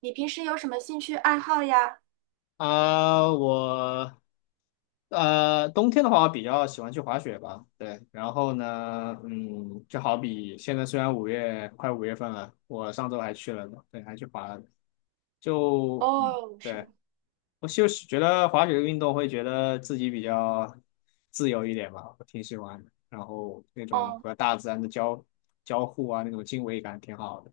你平时有什么兴趣爱好呀？啊，冬天的话，我比较喜欢去滑雪吧。对，然后呢，就好比现在虽然快五月份了，我上周还去了呢，对，还去滑了。就，嗯哦，是对，吧？我就是觉得滑雪这个运动会觉得自己比较自由一点吧，我挺喜欢的。然后那种哦，和大自然的交互啊，那种敬畏感挺好的。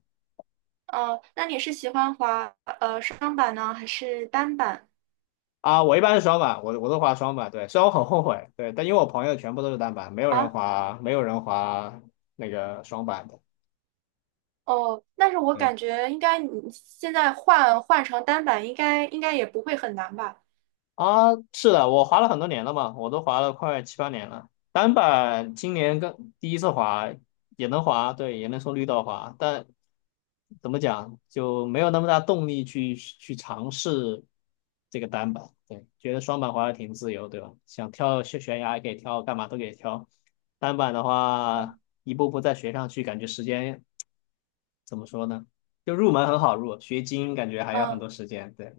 哦，那你是喜欢滑双板呢，还是单板啊，我一般是双板，我都滑双板，对，虽然我很后悔，对，但因为我朋友全部都是单板，没有人啊？滑，没有人滑那个双板的，哦，但是我对，感觉应该你现在换成单板，应该也不会很难吧？啊，是的，我滑了很多年了嘛，我都滑了快七八年了。单板今年刚第一次滑，也能滑，对，也能从绿道滑，但怎么讲就没有那么大动力去尝试这个单板。对，觉得双板滑的挺自由，对吧？想跳悬崖也可以跳，干嘛都可以跳。单板的哦，话，一步步再学上去，感觉时间怎么说呢？就入门很好入，学精英感觉还要很嗯，多时间。对，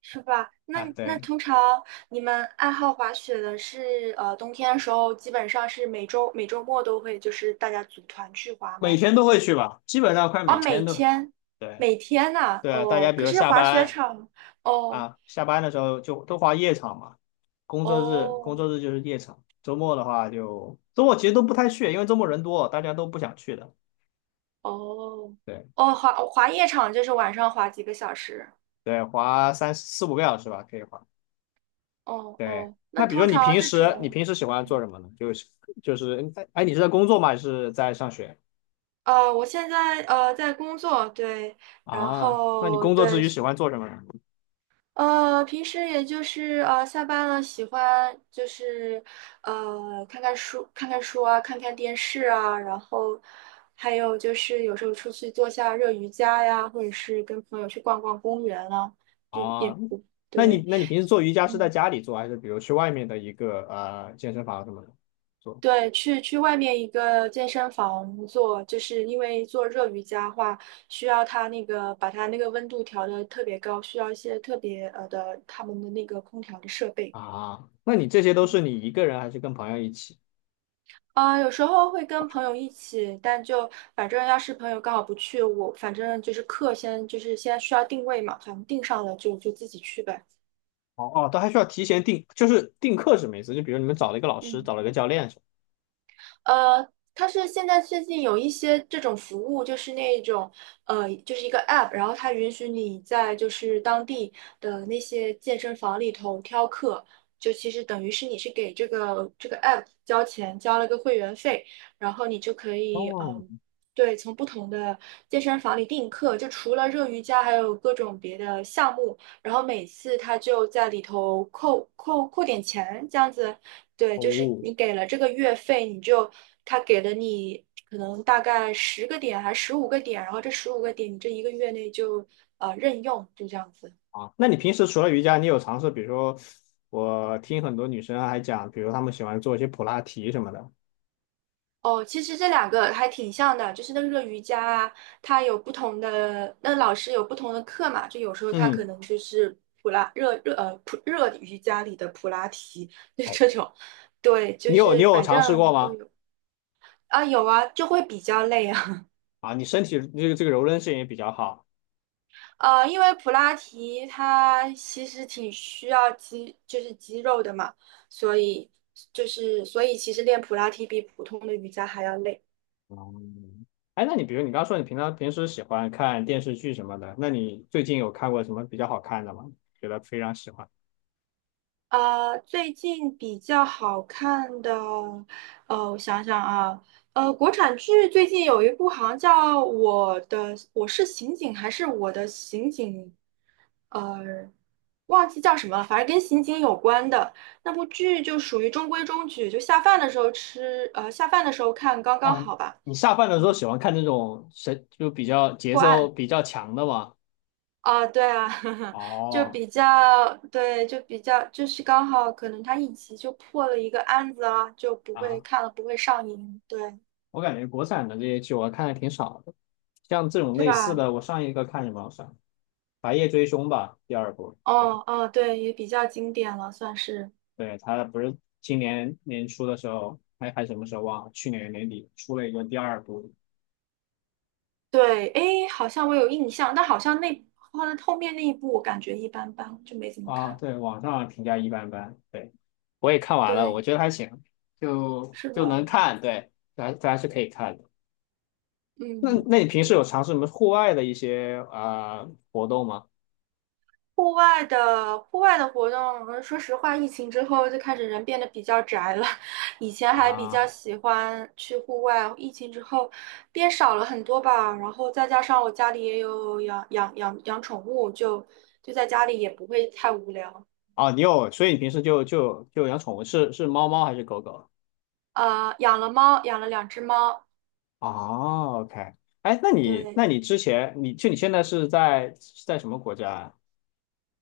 是吧？那啊，那对。通常你们爱好滑雪的是冬天的时候，基本上是每周末都会就是大家组团去滑每吗？天都会去吧，基本上快哦，每每天都。天对每天呐、对啊，大家哦，比可如是下滑雪班场哦。啊，下班的时候就都划夜场嘛，工作日哦工作日就是夜场，周末的话就周末其实都不太去，因为周末人多，大家都不想去的。哦对哦，滑夜场就是晚上滑几个小时。对，划三四五个小时吧，可以划。哦对，哦，那那比如说通你常平这时你种，平时喜欢做嗯，什么呢？哎哎，你是在工作吗？还是在上学？我现在在工作，对，然啊？那你后工作之对，余喜欢做什么呢？平时也就是下班了，喜欢就是看看书啊，看看电视啊，然后还有就是有时候出去做下热瑜伽呀，或者是跟朋友去逛逛公园啊，就也啊，不那你对。那你平时做瑜伽是在嗯家里做，还是比如去外面的一个健身房什么的做？对，去外面一个健身房做，就是因为做热瑜伽的话，需要它那个把它那个温度调的特别高，需要一些特别的他们的那个空调的设备。啊，那你这些都是你一个人还是跟朋友一起？啊，有时候会跟朋友一起，但就反正要是朋友刚好不去，我反正就是课先就是先需要定位嘛，反正定上了就自己去呗。哦哦，都还需要提前定，就是定课什么意思？就比如你们找了一个老师，嗯。找了一个教练是吧？呃，它是现在最近有一些这种服务，就是那种就是一个 app，然后它允许你在就是当地的那些健身房里头挑课，就其实等于是你是给这个 app 交钱，交了个会员费，然后你就可以哦对，从不同的健身房里订课，就除了热瑜伽，还有各种别的项目。然后每次他就在里头扣点钱，这样子对，就是哦你给了这个月费，你就他给了你可能大概10个点还是十五个点，然后这十五个点你这一个月内就任用，就这样子。啊，那你平时除了瑜伽，你有尝试，比如说我听很多女生还讲，比如她们喜欢做一些普拉提什么的。哦，其实这两个还挺像的，就是那个瑜伽啊，它有不同的，那老师有不同的课嘛，就有时候他可嗯，能就是普热瑜伽里的普拉提，就好，这种，对，就你有你是有反尝试过正都吗？有啊有啊，就会比较累啊。啊，你身体这个柔韧性也比较好。因为普拉提它其实挺需要肌，就是肌肉的嘛，所以就是所以其实练普拉提比普通的瑜伽还要累。哦，哎，那你比如你刚刚说你平时喜欢看电视剧什么的，那你最近有看过什么比较好看的吗？觉得非常喜欢。最近比较好看的，我想想啊，国产剧最近有一部好像叫《我的我是刑警》还是《我的刑警》，呃，忘记叫什么了，反正跟刑警有关的那部剧就属于中规中矩，就下饭的时候吃，下饭的时候看刚刚哦，好吧。你下饭的时候嗯，喜欢看这种谁就比较节破奏案。比较强的吗？啊，对啊，就哦，比较，对，就比较，就是刚好可能他一集就破了一个案子啊，就不会啊，看了不会上瘾，对，我感觉国产的这些剧我看的挺少的，像这种是类似吧？的，我上一个看什么？我上《白夜追凶》吧，第二部。对哦哦，对，也比较经典了，算是。对，他不是今年年初的时候，还什么时候忘了？去年年底出了一个第二部，对，诶，好像我有印象，但好像那后面那一部我感觉一般般，就没怎么啊，看。对，网上评价一般般，对，我也看完了，我对，觉得还行，就是就能吧？看，对，还是可以看的。那嗯。那你平时有尝试什么户外的一些活动吗？户外的活动，说实话，疫情之后就开始人变得比较宅了。以前还比较啊，喜欢去户外，疫情之后变少了很多吧。然后再加上我家里也有养宠物，就在家里也不会太无聊。哦，你有，所以你平时就养宠物，是猫猫还是狗狗？养了猫，养了两只猫。哦，OK,哎，那你对，那你之前你就你现在是在什么国家呀？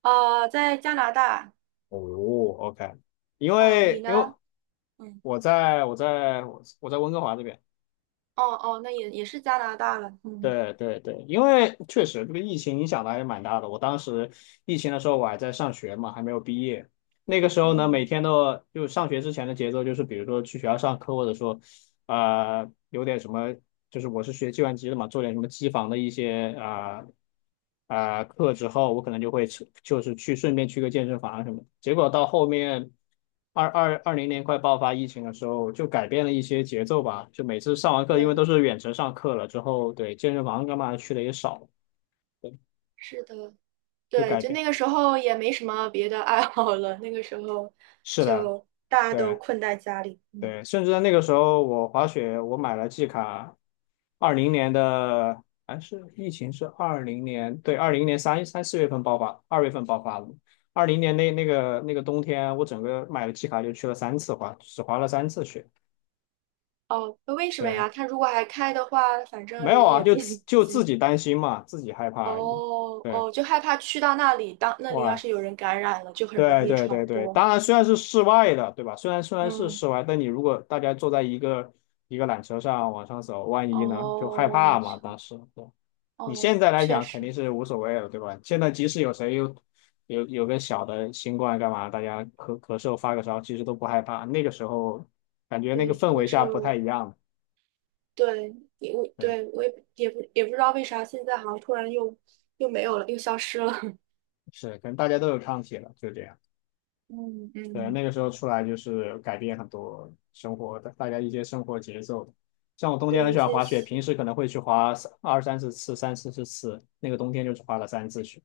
在加拿大哦，OK,因啊，你为呢？因为嗯，我在我在我在温哥华这边。哦哦，那也是加拿大了。嗯，对对对，因为确实这个疫情影响的还是蛮大的。我当时疫情的时候，我还在上学嘛，还没有毕业。那个时候呢，嗯，每天都就上学之前的节奏就是，比如说去学校上课，或者说有点什么，就是我是学计算机的嘛，做点什么机房的一些课之后，我可能就会去就是去顺便去个健身房什么的。结果到后面二零年快爆发疫情的时候，就改变了一些节奏吧，就每次上完课，因为都对，是远程上课了之后，对健身房干嘛去的也少了，对，是的。就对，改就变。那个时候也没什么别的爱好了，那个时候是的，就大家都对。困在家里。嗯，对，甚至在那个时候，我滑雪，我买了季卡，二零年的，还是疫情是二零年，对，二零年四月份爆发，2月份爆发的。二零年那个冬天，我整个买了季卡就去了三次滑，只滑了三次雪。哦，那为什么对，呀？他如果还开的话，反正没有人啊，也就不 自 就自挤。己担心嘛，自己害怕而已。哦对，哦，就害怕去到那里，当那里要哇，是有人感染了，就很容对易对传对对，播。当然虽然是室外的，对吧？虽然是嗯，室外，但你如果大家坐在一个缆车上往上走，万一呢，就害怕哦嘛。当时，对，你哦，现在来确讲肯实，定是无所谓了，对吧？现在即使有谁有个小的新冠干嘛，大家咳嗽发个烧，其实都不害怕。那个时候感觉那个对，那氛个围时下不太候，一样，对，也我对，对我也也不也不知道为啥，现在好像突然又没有了，又消失了。是，可能大家都有抗体了，就这样。嗯对，嗯，那个时候出来就是改变很多生活的，大家一些生活节奏。像我冬天很喜对，欢谢滑雪，平谢。时可能会去滑二三十次、三四十次，那个冬天就是滑了三次雪。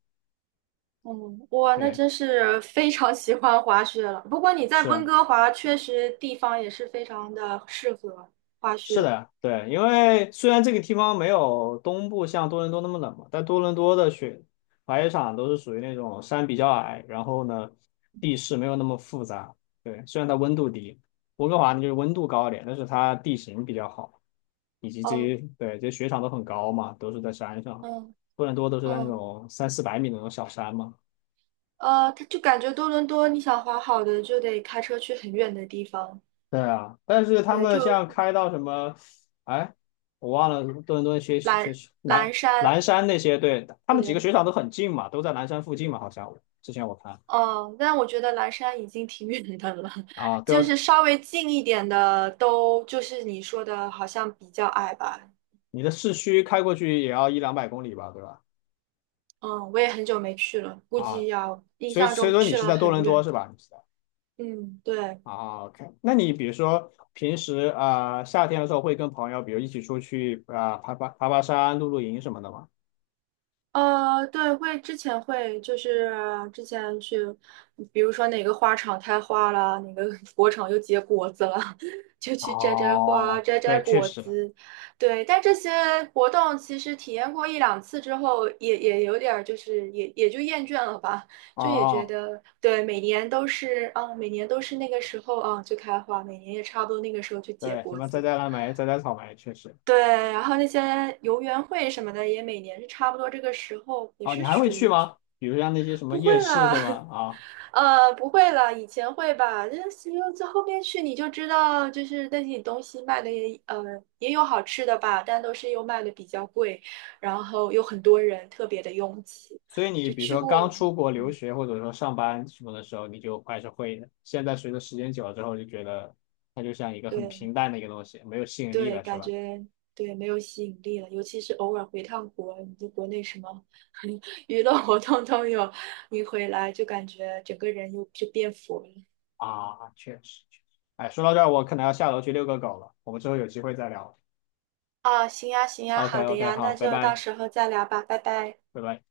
嗯，哇，那对，真是非常喜欢滑雪了。不过你在温是，哥华确实地方也是非常的适合滑是雪。的，对，因为虽然这个地方没有东部像多伦多那么冷嘛，但多伦多的雪滑雪场都是属于那种山比较矮，然后呢，地势没有那么复杂。对，虽然它温度低，温哥华呢就是温度高一点，但是它地形比较好，以及这哦，些对这些雪场都很高嘛，都是在山上。嗯多伦多都是在那嗯，种三四百米的那种小山嘛，它就感觉多伦多你想滑好的就得开车去很远的地方，对啊，但是他对，们就像开到什么，哎，我忘了多伦顿顿些些蓝蓝南南山，山那些，对，他们几个对，雪场都很近嘛，都在南山附近嘛，好像我之前我看哦，但我觉得蓝山已经挺远的了，啊，都就要是稍微近一点的都就是你说的好像比较矮吧。你的市区开过去也要一两百公里吧，对吧？嗯，我也很久没去了，估啊，计要印所以象所以中说你去是了在多很伦多远。是吧？你是在。嗯，对，啊，OK,那你比如说平时夏天的时候会跟朋友，比如一起出去啊、爬山、露营什么的吗？对，会之前会就是之前去，比如说哪个花场开花了，哪个 果场又结果子了，就去摘摘花、哦，摘摘对，确果实。子。对，但这些活动其实体验过一两次之后，也有点儿就是也就厌倦了吧，就也觉哦，得对，每年都是啊，每年都是那个时候啊就开花，每年也差不多那个时候就结对，什果么摘子。摘蓝莓、摘摘草莓，确实。对，然后那些游园会什么的，也每年是差不多这个时候，也哦，你是还会属去于吗？比如像那些什么不夜会市了，是么 啊，不会了，以前会吧，这只有这后面去你就知道，就是那些东西卖的也有好吃的吧，但都是又卖的比较贵，然后有很多人特别的拥挤，所以你就比如去说刚过，出国留嗯，学或者说上班什么的时候，你就还是会的。现在随着时间久了之后，就觉得它就像一个很对。平淡的一个东西，没有吸引力对，了，是感吧？觉对没有吸引力了，尤其是偶尔回趟国，你就国内什么 娱乐活动都有，你回来就感觉整个人又就变佛了。啊，确实，确实。哎，说到这儿，我可能要下楼去遛个狗了，我们之后有机会再聊。啊，行呀，行呀，OK 好的 OK,呀，好，那拜就到拜，时候再聊吧，拜拜。拜拜。